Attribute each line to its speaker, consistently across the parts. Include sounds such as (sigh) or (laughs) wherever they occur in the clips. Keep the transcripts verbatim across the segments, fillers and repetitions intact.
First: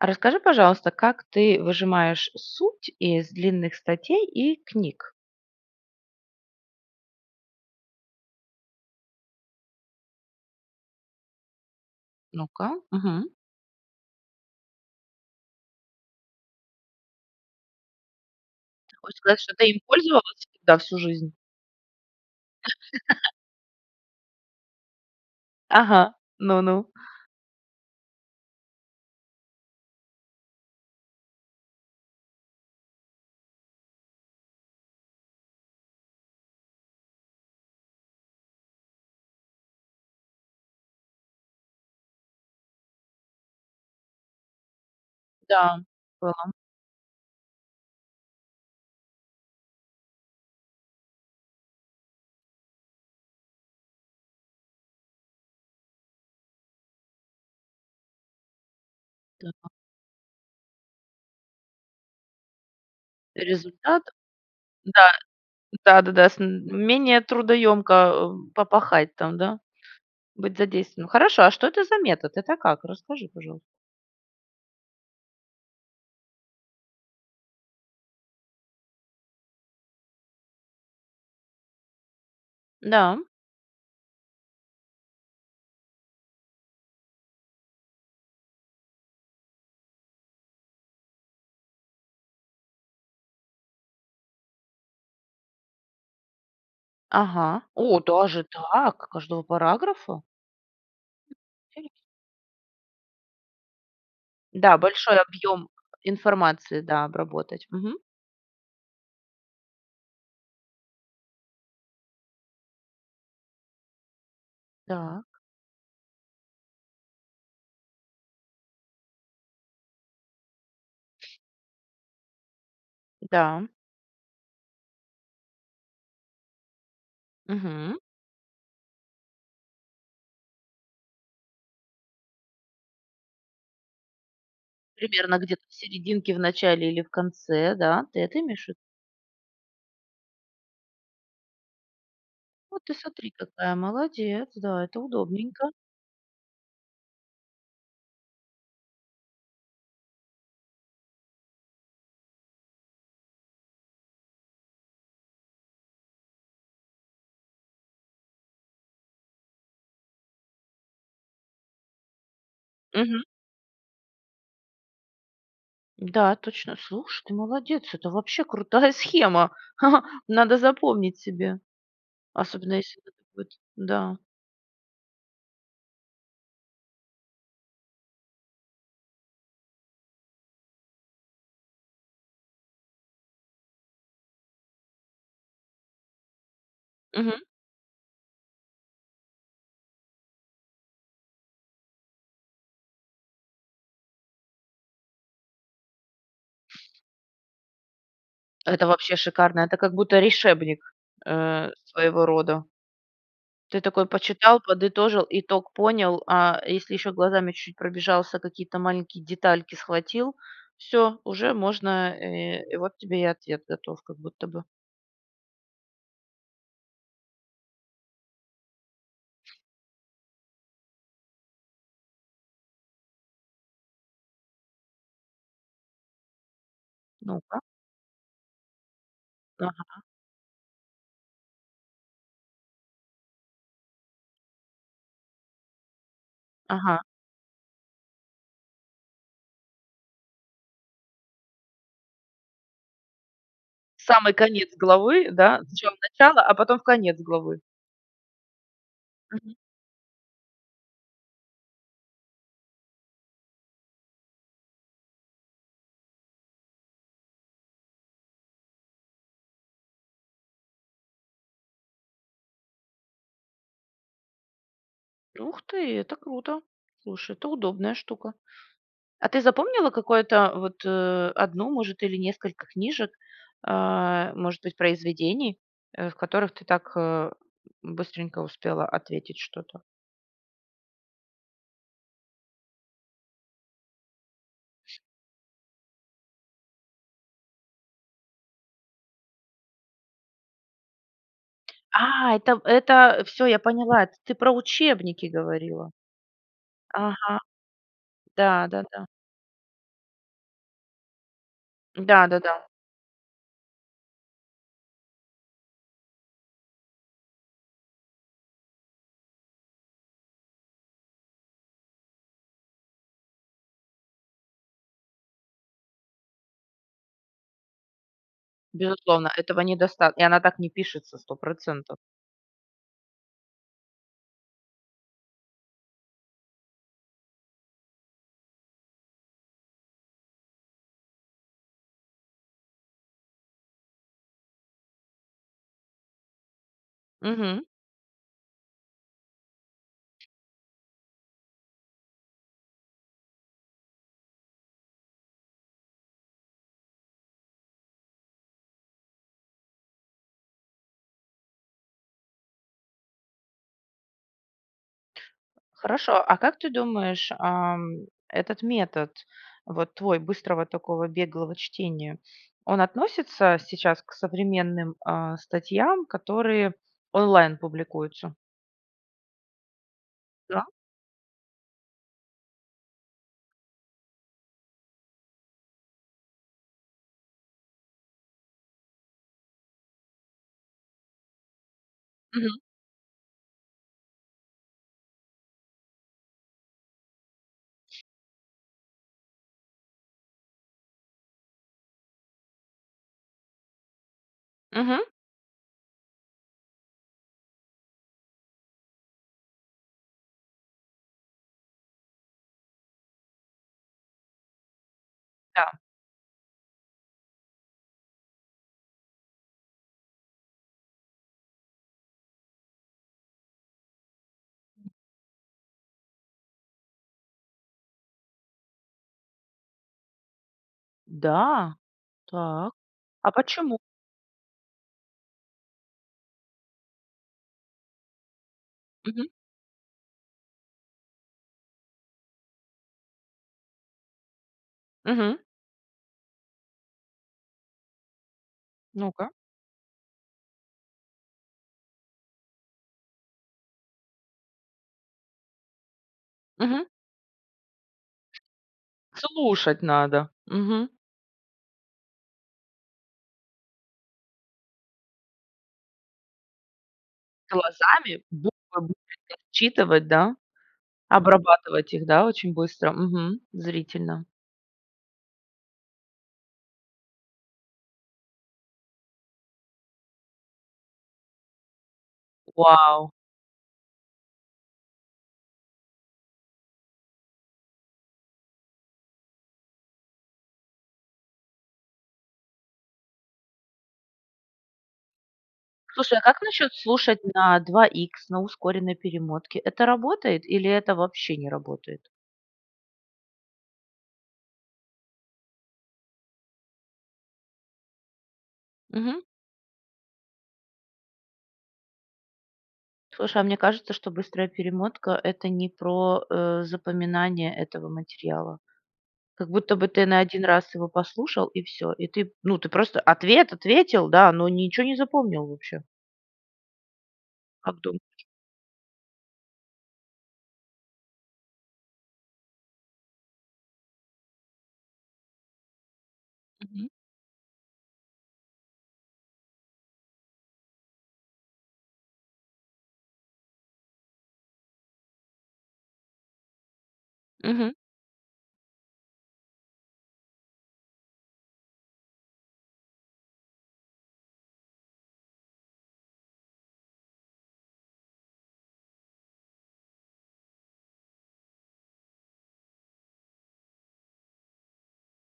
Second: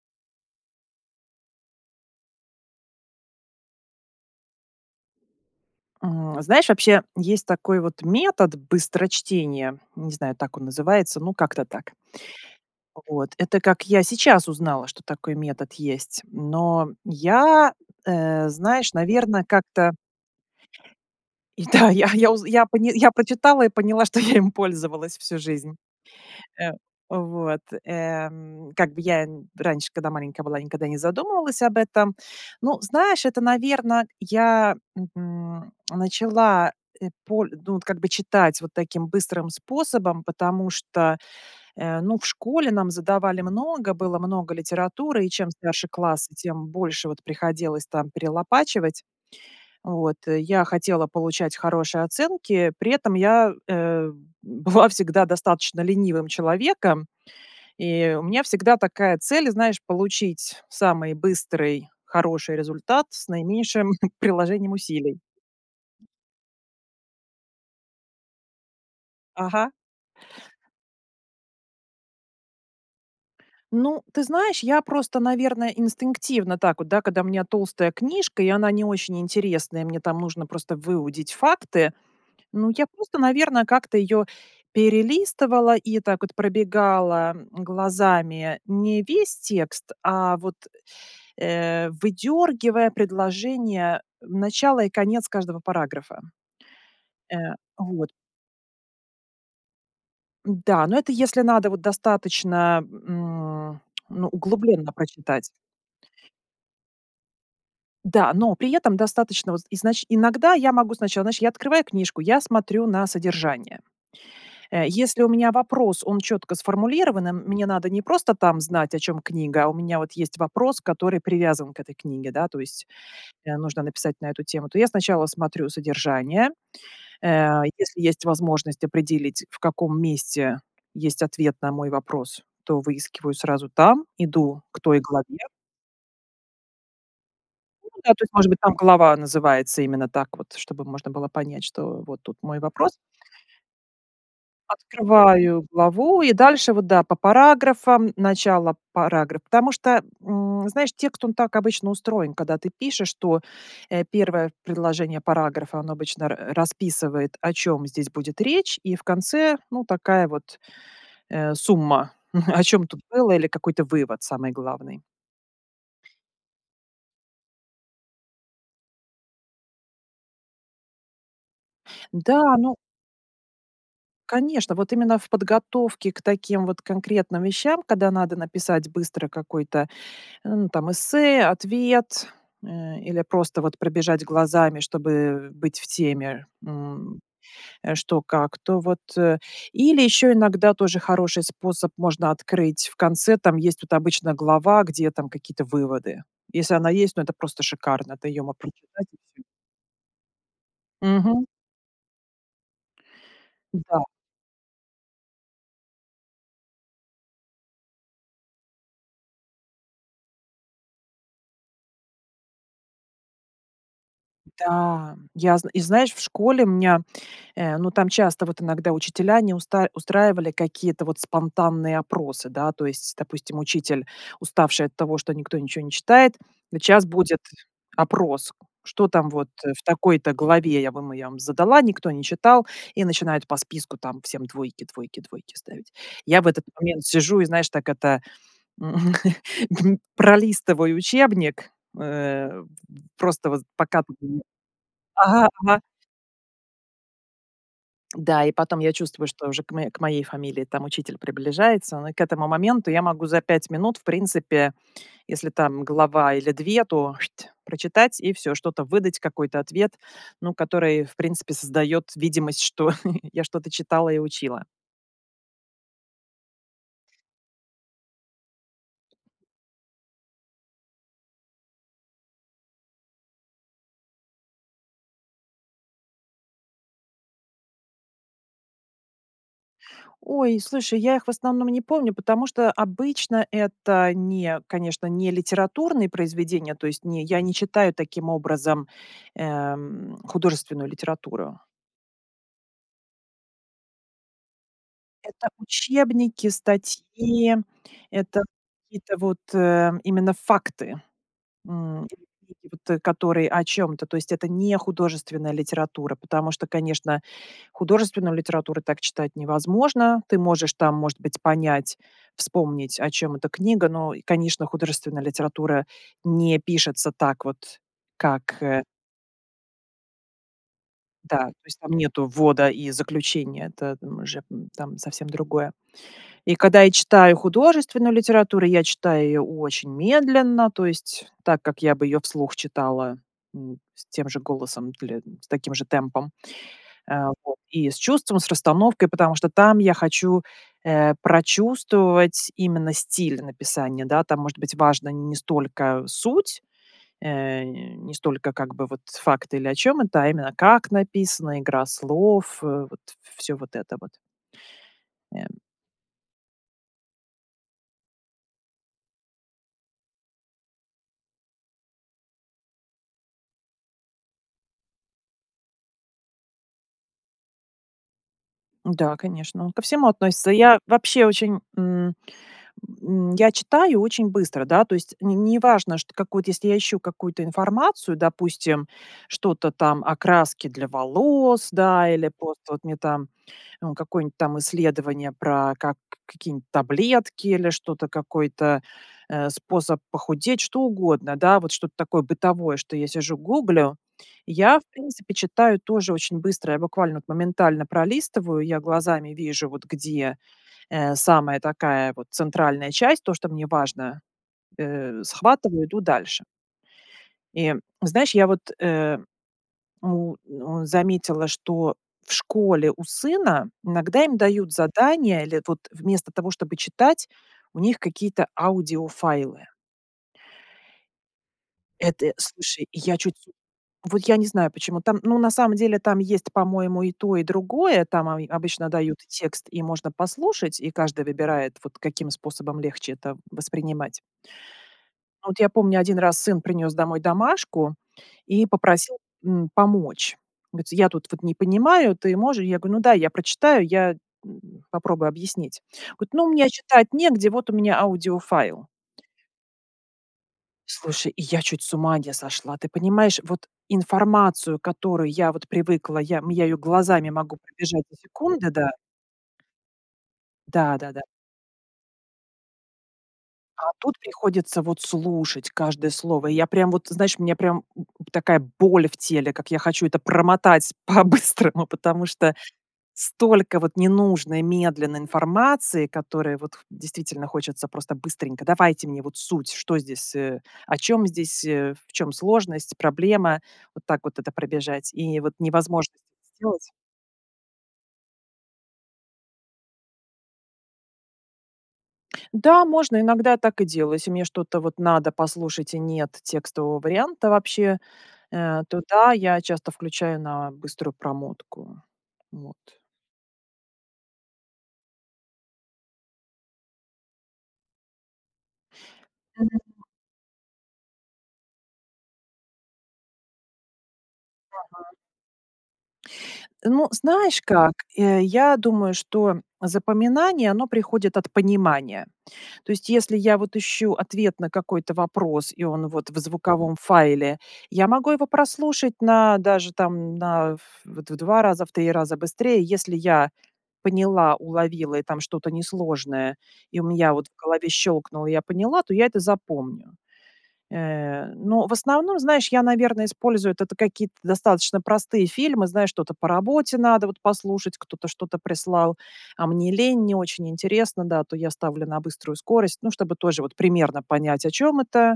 Speaker 1: А, расскажи, пожалуйста, как ты выжимаешь суть из длинных статей и книг?
Speaker 2: М, знаешь, вообще, есть такой, вот, метод быстрочтение. Не знаю, так он называется, ну, как-то так.
Speaker 1: Ну-ка,
Speaker 2: А,
Speaker 1: мгм.
Speaker 2: вот, это как я сейчас узнала, что такой метод есть, но я, э, знаешь,
Speaker 1: Хочешь сказать,
Speaker 2: наверно,
Speaker 1: что ты им
Speaker 2: как-то
Speaker 1: пользовалась всегда, всю жизнь?
Speaker 2: и да, я я узн я поня я
Speaker 1: (laughs)
Speaker 2: прочитала и поняла, что я им пользовалась всю жизнь.
Speaker 1: Ага,
Speaker 2: Эм.
Speaker 1: ну-ну.
Speaker 2: Вот, эм, как бы я нь раньше, когда маленькая была, никогда не задумывалась об этом. Ну, знаешь, это, наверно, я, мгм, начала эт поль ну вот, как бы, читать, вот таким, быстрым способом, потому что, э, ну, в школе нам задавали много, было много литературы, и чем
Speaker 1: Да,
Speaker 2: старше классы,
Speaker 1: было.
Speaker 2: тем больше, вот, приходилось там перелопачивать. Вот. Я хотела получать хорошие оценки, при этом я, э, была всегда достаточно ленивым человеком, и у меня всегда такая цель,
Speaker 1: Да.
Speaker 2: знаешь, получить самый быстрый, хороший результат с наименьшим
Speaker 1: Результат,
Speaker 2: (chuckles) приложением
Speaker 1: да,
Speaker 2: усилий.
Speaker 1: да-да-да, с менее трудоёмко, эм, попахать там, да,
Speaker 2: Ага.
Speaker 1: быть задействованным. Хорошо, а что это за метод? Это как? Расскажи, пожалуйста.
Speaker 2: Ну, ты знаешь, я просто, наверное, инстинктивно, так вот, да, когда у меня толстая книжка и она не очень интересная, мне там нужно просто выудить факты, ну, я
Speaker 1: Да.
Speaker 2: просто, наверно, как-то её перелистывала и, так вот, пробегала, м, глазами не весь текст, а вот, э, выдергивая предложение, начало и конец каждого параграфа. Э,
Speaker 1: Ага. О,
Speaker 2: вот.
Speaker 1: даже так! Каждого параграфа?
Speaker 2: Да, но это если надо, вот,
Speaker 1: Терес
Speaker 2: достаточно, м, ну,
Speaker 1: Да,
Speaker 2: углублённо
Speaker 1: большой
Speaker 2: прочитать.
Speaker 1: объём информации, да, обработать, мгм.
Speaker 2: Да, но при этом достаточно, вот, изнач иногда я могу сначала, знаешь, я открываю книжку. Я смотрю на содержание. Э, если у
Speaker 1: Так.
Speaker 2: меня вопрос, он чётко сформулирован, и мне надо не просто там знать, о чём книга, а у меня, вот, есть вопрос, который привязан к этой книге, да, то есть, э,
Speaker 1: Да.
Speaker 2: нужно написать на эту тему, то я, сначала смотрю содержание. Э,
Speaker 1: Мгм.
Speaker 2: если есть возможность определить, в каком месте есть ответ на мой вопрос, то выискиваю сразу там, иду к той
Speaker 1: Примерно,
Speaker 2: главе
Speaker 1: где-то в серединке, в начале или в конце,
Speaker 2: Ну
Speaker 1: да,
Speaker 2: да,
Speaker 1: ты
Speaker 2: то есть,
Speaker 1: это
Speaker 2: может быть,
Speaker 1: имеешь в виду?
Speaker 2: там глава называется именно так вот, чтобы можно было понять, что вот тут мой
Speaker 1: Вот
Speaker 2: вопрос.
Speaker 1: ты сотри, какая молодец, да, это
Speaker 2: Открываю
Speaker 1: удобненько.
Speaker 2: главу и дальше, вот, да, по параграфам- начало парагра потому что, м, знаешь, текст, он так обычно устроен, когда ты пишешь, то, э, первое предложение параграфа, оно обычно ра расписывает, о чём здесь будет речь и в конце, ну, такая вот, э, сумма, (chuckles) о чём тут
Speaker 1: Мгм.
Speaker 2: было или какой-то вывод самый главный.
Speaker 1: Да, точно. Слушай, ты молодец, это вообще крутая схема, (chuckles) надо запомнить себе.
Speaker 2: Да,
Speaker 1: Особенно
Speaker 2: ну
Speaker 1: если вот вот, да.
Speaker 2: Конечно, вот именно в подготовке к таким вот, конкретным вещам, когда надо написать быстро какой-то, м, там эссе, ответ, э, или просто, вот, пробежать глазами, чтобы, э, быть в теме, м,
Speaker 1: Мгм.
Speaker 2: э, что как. То вот, э, или, ещё иногда тоже хороший способ- можно открыть в конце, там, есть тут обычно глава, где, там, какие-то выводы. Если она есть, ну это просто шикарно. Это её мо
Speaker 1: Это
Speaker 2: прочитать
Speaker 1: вообще
Speaker 2: и всё.
Speaker 1: шикарно, это, как будто, решебник,
Speaker 2: Мгм.
Speaker 1: э, своего рода. Ты
Speaker 2: М-да.
Speaker 1: такой почитал, подытожил, итог понял, а, если, ещё, глазами чуть пробежался, какие-то маленькие детальки схватил. Всё! Уже можно э, и вот тебе и ответ готов, как будто бы.
Speaker 2: Да, я зн и знаешь, в школе меня, э, ну там часто, вот, иногда учителя не уста устраивали какие-то, вот, спонтанные опросы, да, то есть, допустим, учитель, уставший от того, что никто ничего не читает "Сейчас будет
Speaker 1: Ну-ка.
Speaker 2: опрос, что там, вот, э, в
Speaker 1: Ага.
Speaker 2: такой-то главе, я вам я вам задала, никто не читал" и начинает по списку там всем двойки, двойки, двойки ставить. Я в этот
Speaker 1: Ага.
Speaker 2: момент сижу и, знаешь, так это, м, (chuckles) пролистываю учебник, э, просто вот пока.
Speaker 1: Самый
Speaker 2: (unintelligible)
Speaker 1: конец главы,
Speaker 2: Ага
Speaker 1: да?
Speaker 2: ага
Speaker 1: Зачем начало, а потом, в конец главы.
Speaker 2: Да, и потом я чувствую, что
Speaker 1: Мгм.
Speaker 2: уже к моей к моей фамилии, там, учитель приближается, но к этому моменту, я могу за пять минут, в принципе, если там глава или две, то, "шть" прочитать и всё, что-то выдать, какой-то ответ, ну, который в принципе создает видимость, что (chuckles) я что-то читала и учила.
Speaker 1: Ух ты, это круто! Слушай, это удобная штука! А ты запомнила, какое-то, вот, э, одну может или несколько книжек, а, может быть произведений, э, в которых ты так, э, быстренько успела ответить что-то?
Speaker 2: Ой, слушай, я их, в основном, не помню, потому что, обычно, это не конечно, не литературные произведения, то есть не я не читаю таким образом, эм, художественную литературу.
Speaker 1: А, это это всё, я поняла, это ты про учебники
Speaker 2: Это
Speaker 1: говорила.
Speaker 2: учебники,
Speaker 1: Ага.
Speaker 2: статьи, это
Speaker 1: Да, да-да.
Speaker 2: какие-то вот, э, именно факты, м, или
Speaker 1: Да
Speaker 2: книги,
Speaker 1: да-да.
Speaker 2: вот, э, которые о чем-то. То есть это не художественная литература, потому что, конечно, художественную литературу так читать невозможно. Ты можешь там, может быть, понять, вспомнить, о чем эта книга, но, и конечно, художественная литература не пишется так вот, как э
Speaker 1: Безусловно, этого недоста и она так не пишется сто
Speaker 2: Да, то есть, там
Speaker 1: процентов.
Speaker 2: нету ввода и заключения- это н уже, там, совсем другое. И когда я читаю художественную литературу, я читаю её очень медленно, то есть так, как я бы её вслух читала, м, с тем же голосом или с таким же темпом, э, вот,
Speaker 1: Мгм.
Speaker 2: и с чувством, с расстановкой, потому что там я хочу, э, прочувствовать, именно, стиль написания, да. Там, может быть, важна не столько суть, э, не столько, как бы, вот с факты или о чём это, а именно как написано, игра слов, э, вот всё вот это вот. Эм.
Speaker 1: Хорошо, а как ты думаешь, ам, этот метод, вот твой, быстрого такого, беглого чтения, он относится сейчас к современным, а, статьям, которые онлайн публикуются?
Speaker 2: Да, конечно, он ко всему относится.
Speaker 1: Да.
Speaker 2: Я вообще, очень, м, м, я читаю очень быстро, да, то есть не не неважно, что какой-то, если я ищу какую-то информацию, допустим, что-то, там, о краске для волос, да или
Speaker 1: Мгм.
Speaker 2: просто, вот, мне, там, э, какое-нибудь, там, исследование про как какие-нибудь таблетки или что-то какой-то, э, способ похудеть. Что угодно, да, вот, что-то такое бытовое, что я сижу гуглю. Я, в
Speaker 1: Мгм.
Speaker 2: принципе, читаю тоже очень быстро, я буквально, вот, моментально пролистываю, я глазами вижу, вот, где, э, самая такая, вот, центральная часть, то, что мне важно, э,
Speaker 1: Да.
Speaker 2: схватываю, иду дальше. И знаешь, я, вот, э, му э, заметила, что в школе у сына, иногда им дают задания или, это вот, вместо того, чтобы читать, у них какие-то аудиофайлы.
Speaker 1: Да?
Speaker 2: Это,
Speaker 1: Так?
Speaker 2: слушай. Я
Speaker 1: А
Speaker 2: чуть су
Speaker 1: почему?
Speaker 2: Вот, я не знаю, почему там, ну, на самом деле, там есть, по-моему, и то, и другое. Там, они обычно дают
Speaker 1: Мгм.
Speaker 2: текст и можно послушать. И каждый выбирает, вот, каким способом легче это воспринимать.
Speaker 1: Мгм.
Speaker 2: Но, вот, я помню, один раз, сын принес домой домашку и попросил,
Speaker 1: Ну-ка.
Speaker 2: м, помочь. Говорится, я тут, вот, не понимаю, ты можешь? Я говорю: "Ну дай, я прочитаю я, м, попробую объяснить". Говорит: "Ну мне
Speaker 1: Мгм.
Speaker 2: читать негде, вот, у меня аудиофайл".
Speaker 1: Слушать надо! Мгм.
Speaker 2: Слушай, я чуть с ума не сошла, ты понимаешь? Вот, информацию, к которой я, вот, привыкла, я, м, я ее глазами могу пробежать за
Speaker 1: Глазами
Speaker 2: секунды,
Speaker 1: буквы
Speaker 2: да.
Speaker 1: будут (unintelligible) отчитывать, да,
Speaker 2: Да, да, да.
Speaker 1: обрабатывать, их, да, очень быстро, Мгм,
Speaker 2: А тут
Speaker 1: зрительно.
Speaker 2: приходится, вот, слушать, каждое слово. И я прям, вот, ты знаешь, мне прям, м, м, такая боль в теле, как я хочу это промотать по-быстрому. Потому что,
Speaker 1: Вау!
Speaker 2: столько, вот, ненужной медленной информации, которую, вот, м, действительно хочется просто быстренько. Давайте мне, вот, суть, что здесь, э, о чём здесь, э, в чём сложность, проблема? Вот так вот, это пробежать и, вот, невозможность
Speaker 1: Слушай, а как
Speaker 2: это
Speaker 1: насчет
Speaker 2: сделать.
Speaker 1: слушать на два икс на ускоренной перемотке? Это работает или это вообще не работает?
Speaker 2: Да, можно, иногда я так и делаю. Если мне что-то, вот, надо послушать и нет текстового варианта вообще, э, то
Speaker 1: Мгм.
Speaker 2: да, я часто включаю на быструю промотку. Вот.
Speaker 1: Слушай, а мне кажется, что быстрая перемотка это не про, э, запоминание этого материала. Как будто бы,
Speaker 2: Мгм.
Speaker 1: ты на один раз его послушал и всё. И ты, ну ты, просто ответ ответил, да, но ничего не
Speaker 2: Ага.
Speaker 1: запомнил вообще.
Speaker 2: Э, ну, знаешь
Speaker 1: Как
Speaker 2: как.
Speaker 1: думаешь?
Speaker 2: Э, я думаю, что запоминание- оно приходит от понимания. То есть, если, я, вот, ищу ответ на какой-то вопрос и он, вот в
Speaker 1: Мгм.
Speaker 2: звуковом файле, я могу его прослушать на, даже, там, на ф вот, в два раза, в три раза быстрее. Если я поняла, уловила и там что-то несложное, и у меня, вот, в
Speaker 1: Мгм.
Speaker 2: голове щелкнуло, я поняла, то я это запомню. Э, но в основном, знаешь, я, наверно, использую это какие-то, достаточно, простые фильмы, знаешь, что-то по работе надо, вот, послушать, кто-то что-то прислал, а мне лень, не очень интересно, да, то я ставлю на быструю скорость, ну чтобы тоже, вот, примерно понять, о чём это.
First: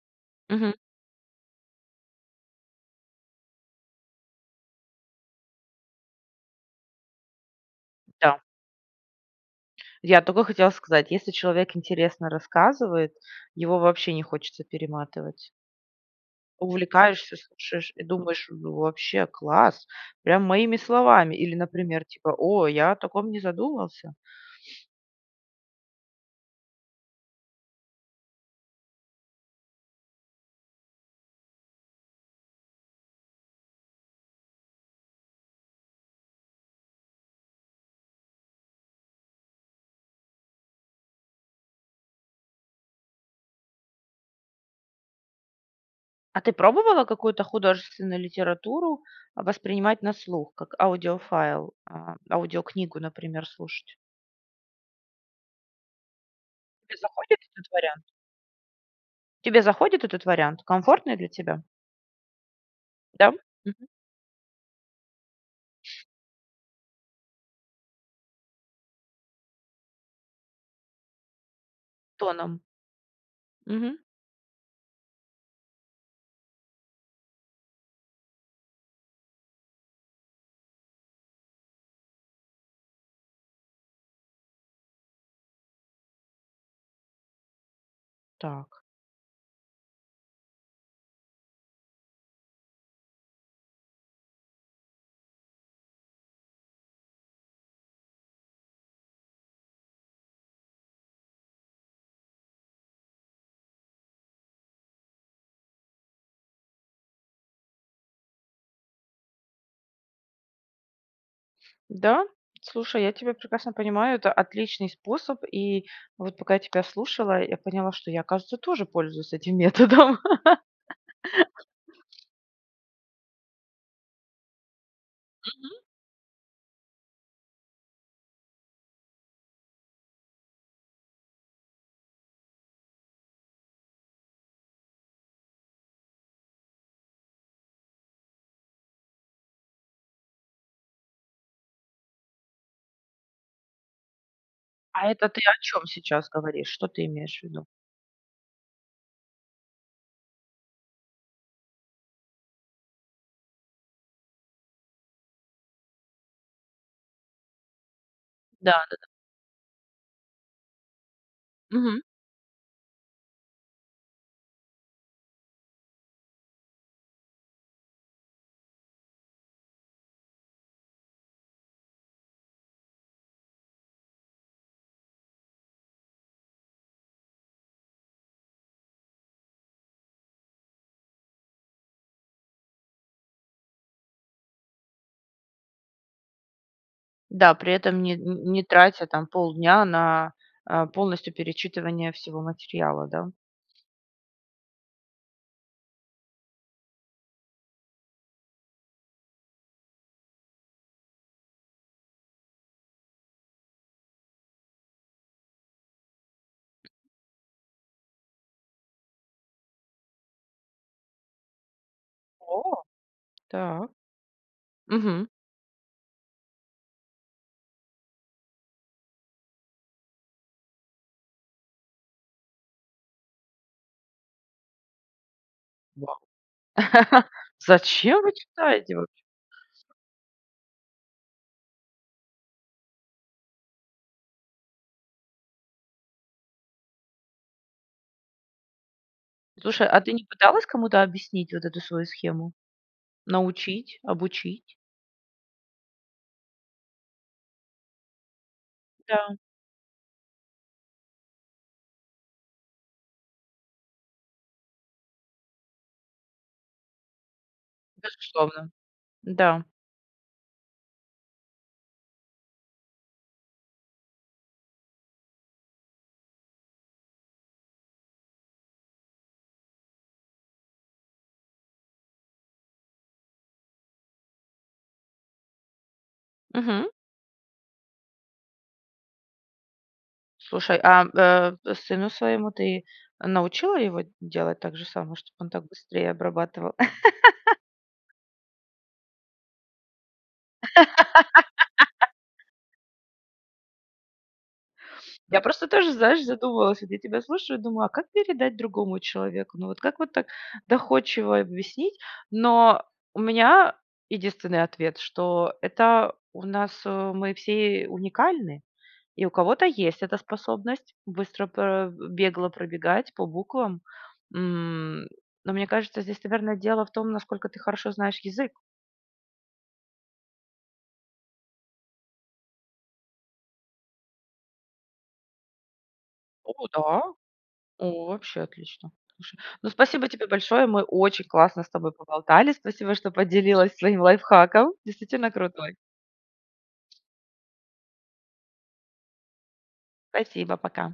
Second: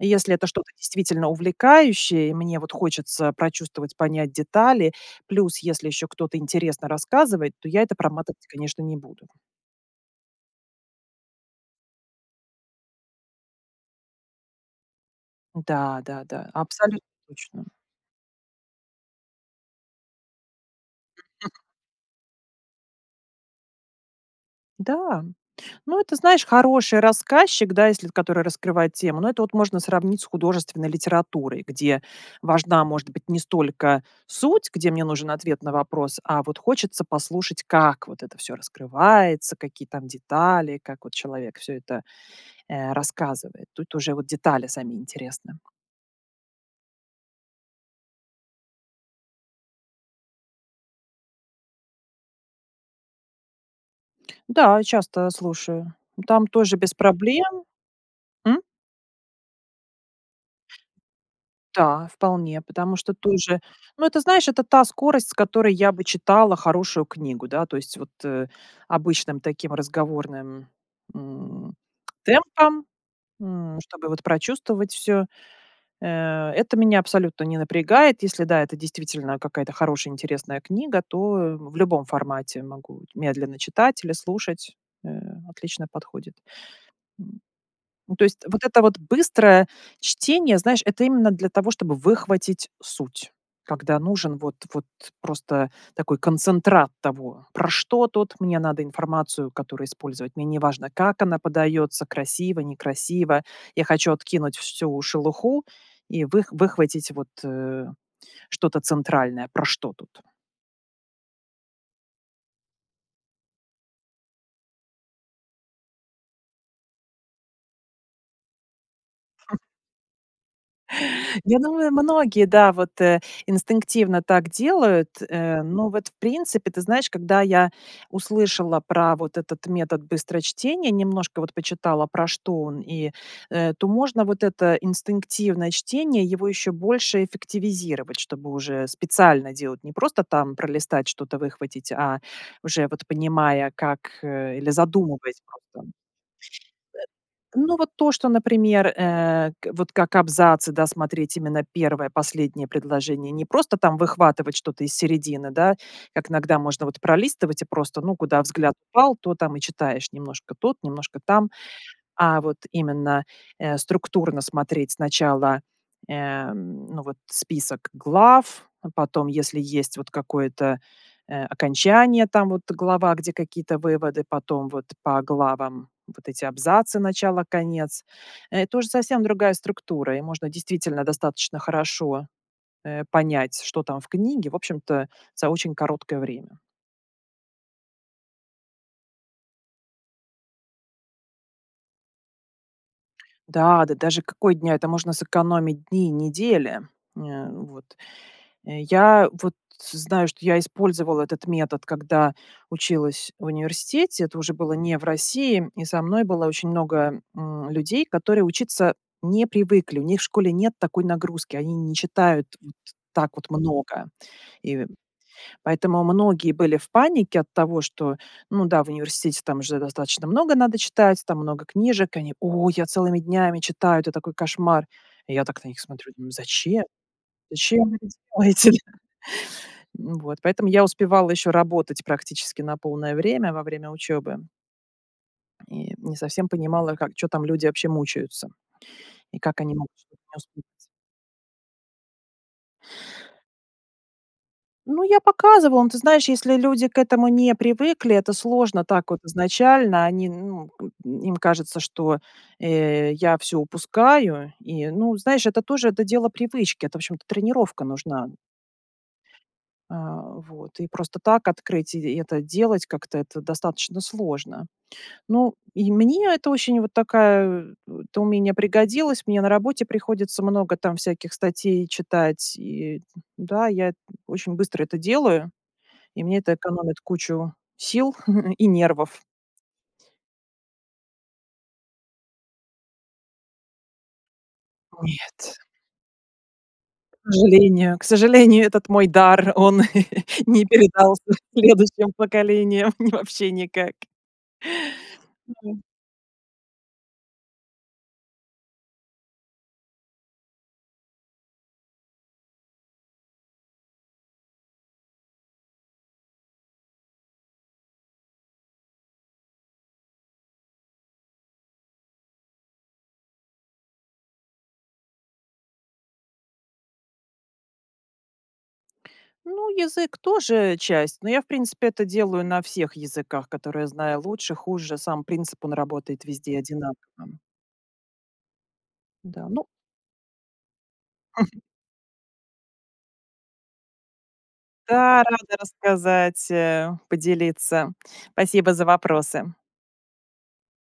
Speaker 2: И, если это что-то
Speaker 1: Мгм.
Speaker 2: действительно увлекающее, и мне, вот, хочется прочувствовать, понять детали, плюс, если еще кто-то интересно рассказывает, то я это
Speaker 1: Да.
Speaker 2: проматывать, конечно, не буду.
Speaker 1: Я тока хотела сказать, если человек интересно рассказывает, его вообще не хочется перематывать.
Speaker 2: Да, да, да, абсолютно
Speaker 1: Увлекаешься,
Speaker 2: точно.
Speaker 1: слушаешь и думаешь: "Ну вообще класс, прям моими
Speaker 2: М.
Speaker 1: словами", или,
Speaker 2: (chuckles)
Speaker 1: например, типа: "О, я о таком не задумался".
Speaker 2: Да. Ну, это, знаешь, хороший рассказчик, да, если который раскрывает тему. Но это, вот, можно сравнить с художественной литературой, где важна, может быть, не столько суть, где мне нужен ответ на вопрос, а вот хочется послушать, как, вот, это всё раскрывается, какие там детали, как, вот, человек всё это, э, рассказывает. Тут уже, вот, детали сами интересны.
Speaker 1: А ты пробовала какую-то художественную литературу, а, воспринимать на слух как аудиофайл, а, аудиокнигу, например, слушать?
Speaker 2: Да, и часто слушаю. М, там тоже без
Speaker 1: Те заходит
Speaker 2: проблем.
Speaker 1: этот вариант?
Speaker 2: М?
Speaker 1: Тебе заходит этот вариант? Комфортный для тебя?
Speaker 2: Та, вполне, потому что
Speaker 1: Да, м?
Speaker 2: тоже,
Speaker 1: М.
Speaker 2: ну, это, знаешь, это та скорость, с которой я бы читала хорошую книгу, да. То есть вот, э, обычным таким разговорным, м,
Speaker 1: Тоном.
Speaker 2: темпом, м,
Speaker 1: Мгм.
Speaker 2: чтобы вот прочувствовать всё. Э, это меня абсолютно не напрягает. Если, да, это действительно какая-то хорошая, интересная книга, то, э, в любом формате могу медленно читать или слушать. Э, отлично подходит. М, ну, то есть вот
Speaker 1: Так.
Speaker 2: это вот быстрое чтение, знаешь, это именно для того, чтобы выхватить суть, когда нужен вот вот просто такой концентрат того, про что тут мне надо информацию, которую использовать, мне не важно, как она подается: красиво, некрасиво, я хочу откинуть всю шелуху и вых выхватить вот, э, что-то центральное, про что тут.
Speaker 1: Да? Слушай, я тебя прекрасно понимаю, это отличный способ, и вот, пока я тебя слушала, я поняла, что я, оказывается, тоже пользуюсь этим
Speaker 2: (chuckles)
Speaker 1: методом.
Speaker 2: Я думаю,
Speaker 1: (chuckles)
Speaker 2: многие, да, вот, э, инстинктивно так делают, э,
Speaker 1: Мгм.
Speaker 2: но вот, в принципе, ты знаешь, когда я услышала про вот этот метод быстрочтения, немножко вот почитала, про что он, и, э, то можно вот это инстинктивное чтение, его ещё больше эффективизировать. Чтобы уже специально делать, не просто там пролистать, что-то выхватить, а уже вот, понимая, как, э, или
Speaker 1: А это ты
Speaker 2: задумываясь
Speaker 1: о чём
Speaker 2: просто.
Speaker 1: сейчас говоришь? Что ты имеешь в
Speaker 2: Э,
Speaker 1: виду?
Speaker 2: ну, вот то, что, например, э, к вот как абзацы, да, смотреть именно первое, последнее предложение, не просто там выхватывать что-то из середины, да, как иногда можно вот пролистывать и просто, ну, куда
Speaker 1: Да,
Speaker 2: взгляд
Speaker 1: да, да.
Speaker 2: упал, то там и читаешь: немножко тут, немножко там.
Speaker 1: Мгм.
Speaker 2: А вот именно, э, структурно смотреть сначала, эм, ну вот, список глав, а потом, если есть вот какое-то, э, окончание, там вот глава, где какие-то выводы, потом вот по главам вот эти абзацы: начало, конец. Это уже совсем другая структура, и можно действительно достаточно хорошо, э, понять, что там в книге, в общем-то, за очень короткое время.
Speaker 1: Да, при этом не н н не тратя там полдня на, а, полностью перечитывание всего материала, да?
Speaker 2: Да, да даже какой дня? Это можно сэкономить дни недели, э, вот. Э, я вот знаю, что я использовала этот метод, когда училась в университете. Это уже было не в России. И со мной было очень много, м, людей, которые учиться не привыкли. У них в школе нет такой нагрузки. Они не читают т т
Speaker 1: О.
Speaker 2: так вот
Speaker 1: Так.
Speaker 2: много. И, э,
Speaker 1: Мгм.
Speaker 2: поэтому многие были в панике от того, что, ну да, в университете там же достаточно много надо читать, там много книжек, и они: "О, я целыми днями читаю. Это такой кошмар". И я так на них смотрю,
Speaker 1: Вау.
Speaker 2: думаю: "Зачем?
Speaker 1: (chuckles)
Speaker 2: Зачем вы это
Speaker 1: Зачем вы
Speaker 2: делаете?"
Speaker 1: читаете воб
Speaker 2: (chuckles) Вот. Поэтому я успевала еще работать практически на полное время во время учебы. И не совсем понимала, как чё там люди вообще мучаются. И как они
Speaker 1: Слушай,
Speaker 2: могут
Speaker 1: а ты
Speaker 2: что-то
Speaker 1: не пыталась
Speaker 2: (unintelligible)
Speaker 1: кому-то объяснить вот эту свою схему? Научить, обучить?
Speaker 2: Ну, я показывала. Но ты знаешь, если люди к этому не привыкли. Это сложно так вот
Speaker 1: Да.
Speaker 2: изначально. Они, ну, м, им кажется, что, э, я всё упускаю и, ну, знаешь, это тоже, это дело привычки. Это, в общем-то, тренировка нужна.
Speaker 1: Безусловно. М-да.
Speaker 2: А, вот. И просто так открыть и это делать как-то- это достаточно сложно. Ну, и мне это очень вот такая Это умение пригодилось. Мне на работе приходится много там всяких статей читать, и да, я очень быстро это делаю. И мне это
Speaker 1: Мгм.
Speaker 2: экономит кучу сил (chuckles) и нервов.
Speaker 1: Слушай, ам, э, сыну своему, ты научила его делать так же само, чтоб он
Speaker 2: Нет.
Speaker 1: так быстрее обрабатывал?
Speaker 2: К
Speaker 1: (laughs)
Speaker 2: сожалению, к сожалению, этот мой дар, он (chuckles) не передался следующим
Speaker 1: (laughs)
Speaker 2: поколениям ни вообще никак.
Speaker 1: Я просто
Speaker 2: (unintelligible)
Speaker 1: тоже, знаешь, задумалась, вот я тебя слушаю и думаю, а как передать другому человеку? Ну, вот как вот так доходчиво объяснить? Но у меня единственный ответ, что это у нас, э, мы все уникальны, и у кого-то есть эта способность быстро про э, бегло пробегать по буквам. М, но мне кажется, здесь, наверно, дело в том, насколько ты хорошо знаешь язык.
Speaker 2: Ну, язык тоже часть, но я, в принципе, это делаю на всех языках, которые знаю лучше, хуже. Сам принцип, он работает везде и
Speaker 1: О
Speaker 2: одинаково.
Speaker 1: да. О, вообще отлично. Слушай,
Speaker 2: Да, ну
Speaker 1: ну, спасибо тебе большое. Мы очень
Speaker 2: (chuckles)
Speaker 1: классно с тобой поболтали. Спасибо, что поделилась своим лайфхаком.
Speaker 2: Да,
Speaker 1: Действительно
Speaker 2: рада
Speaker 1: крутой.
Speaker 2: рассказать, э, поделиться. Спасибо за вопросы.
Speaker 1: Спасибо, пока.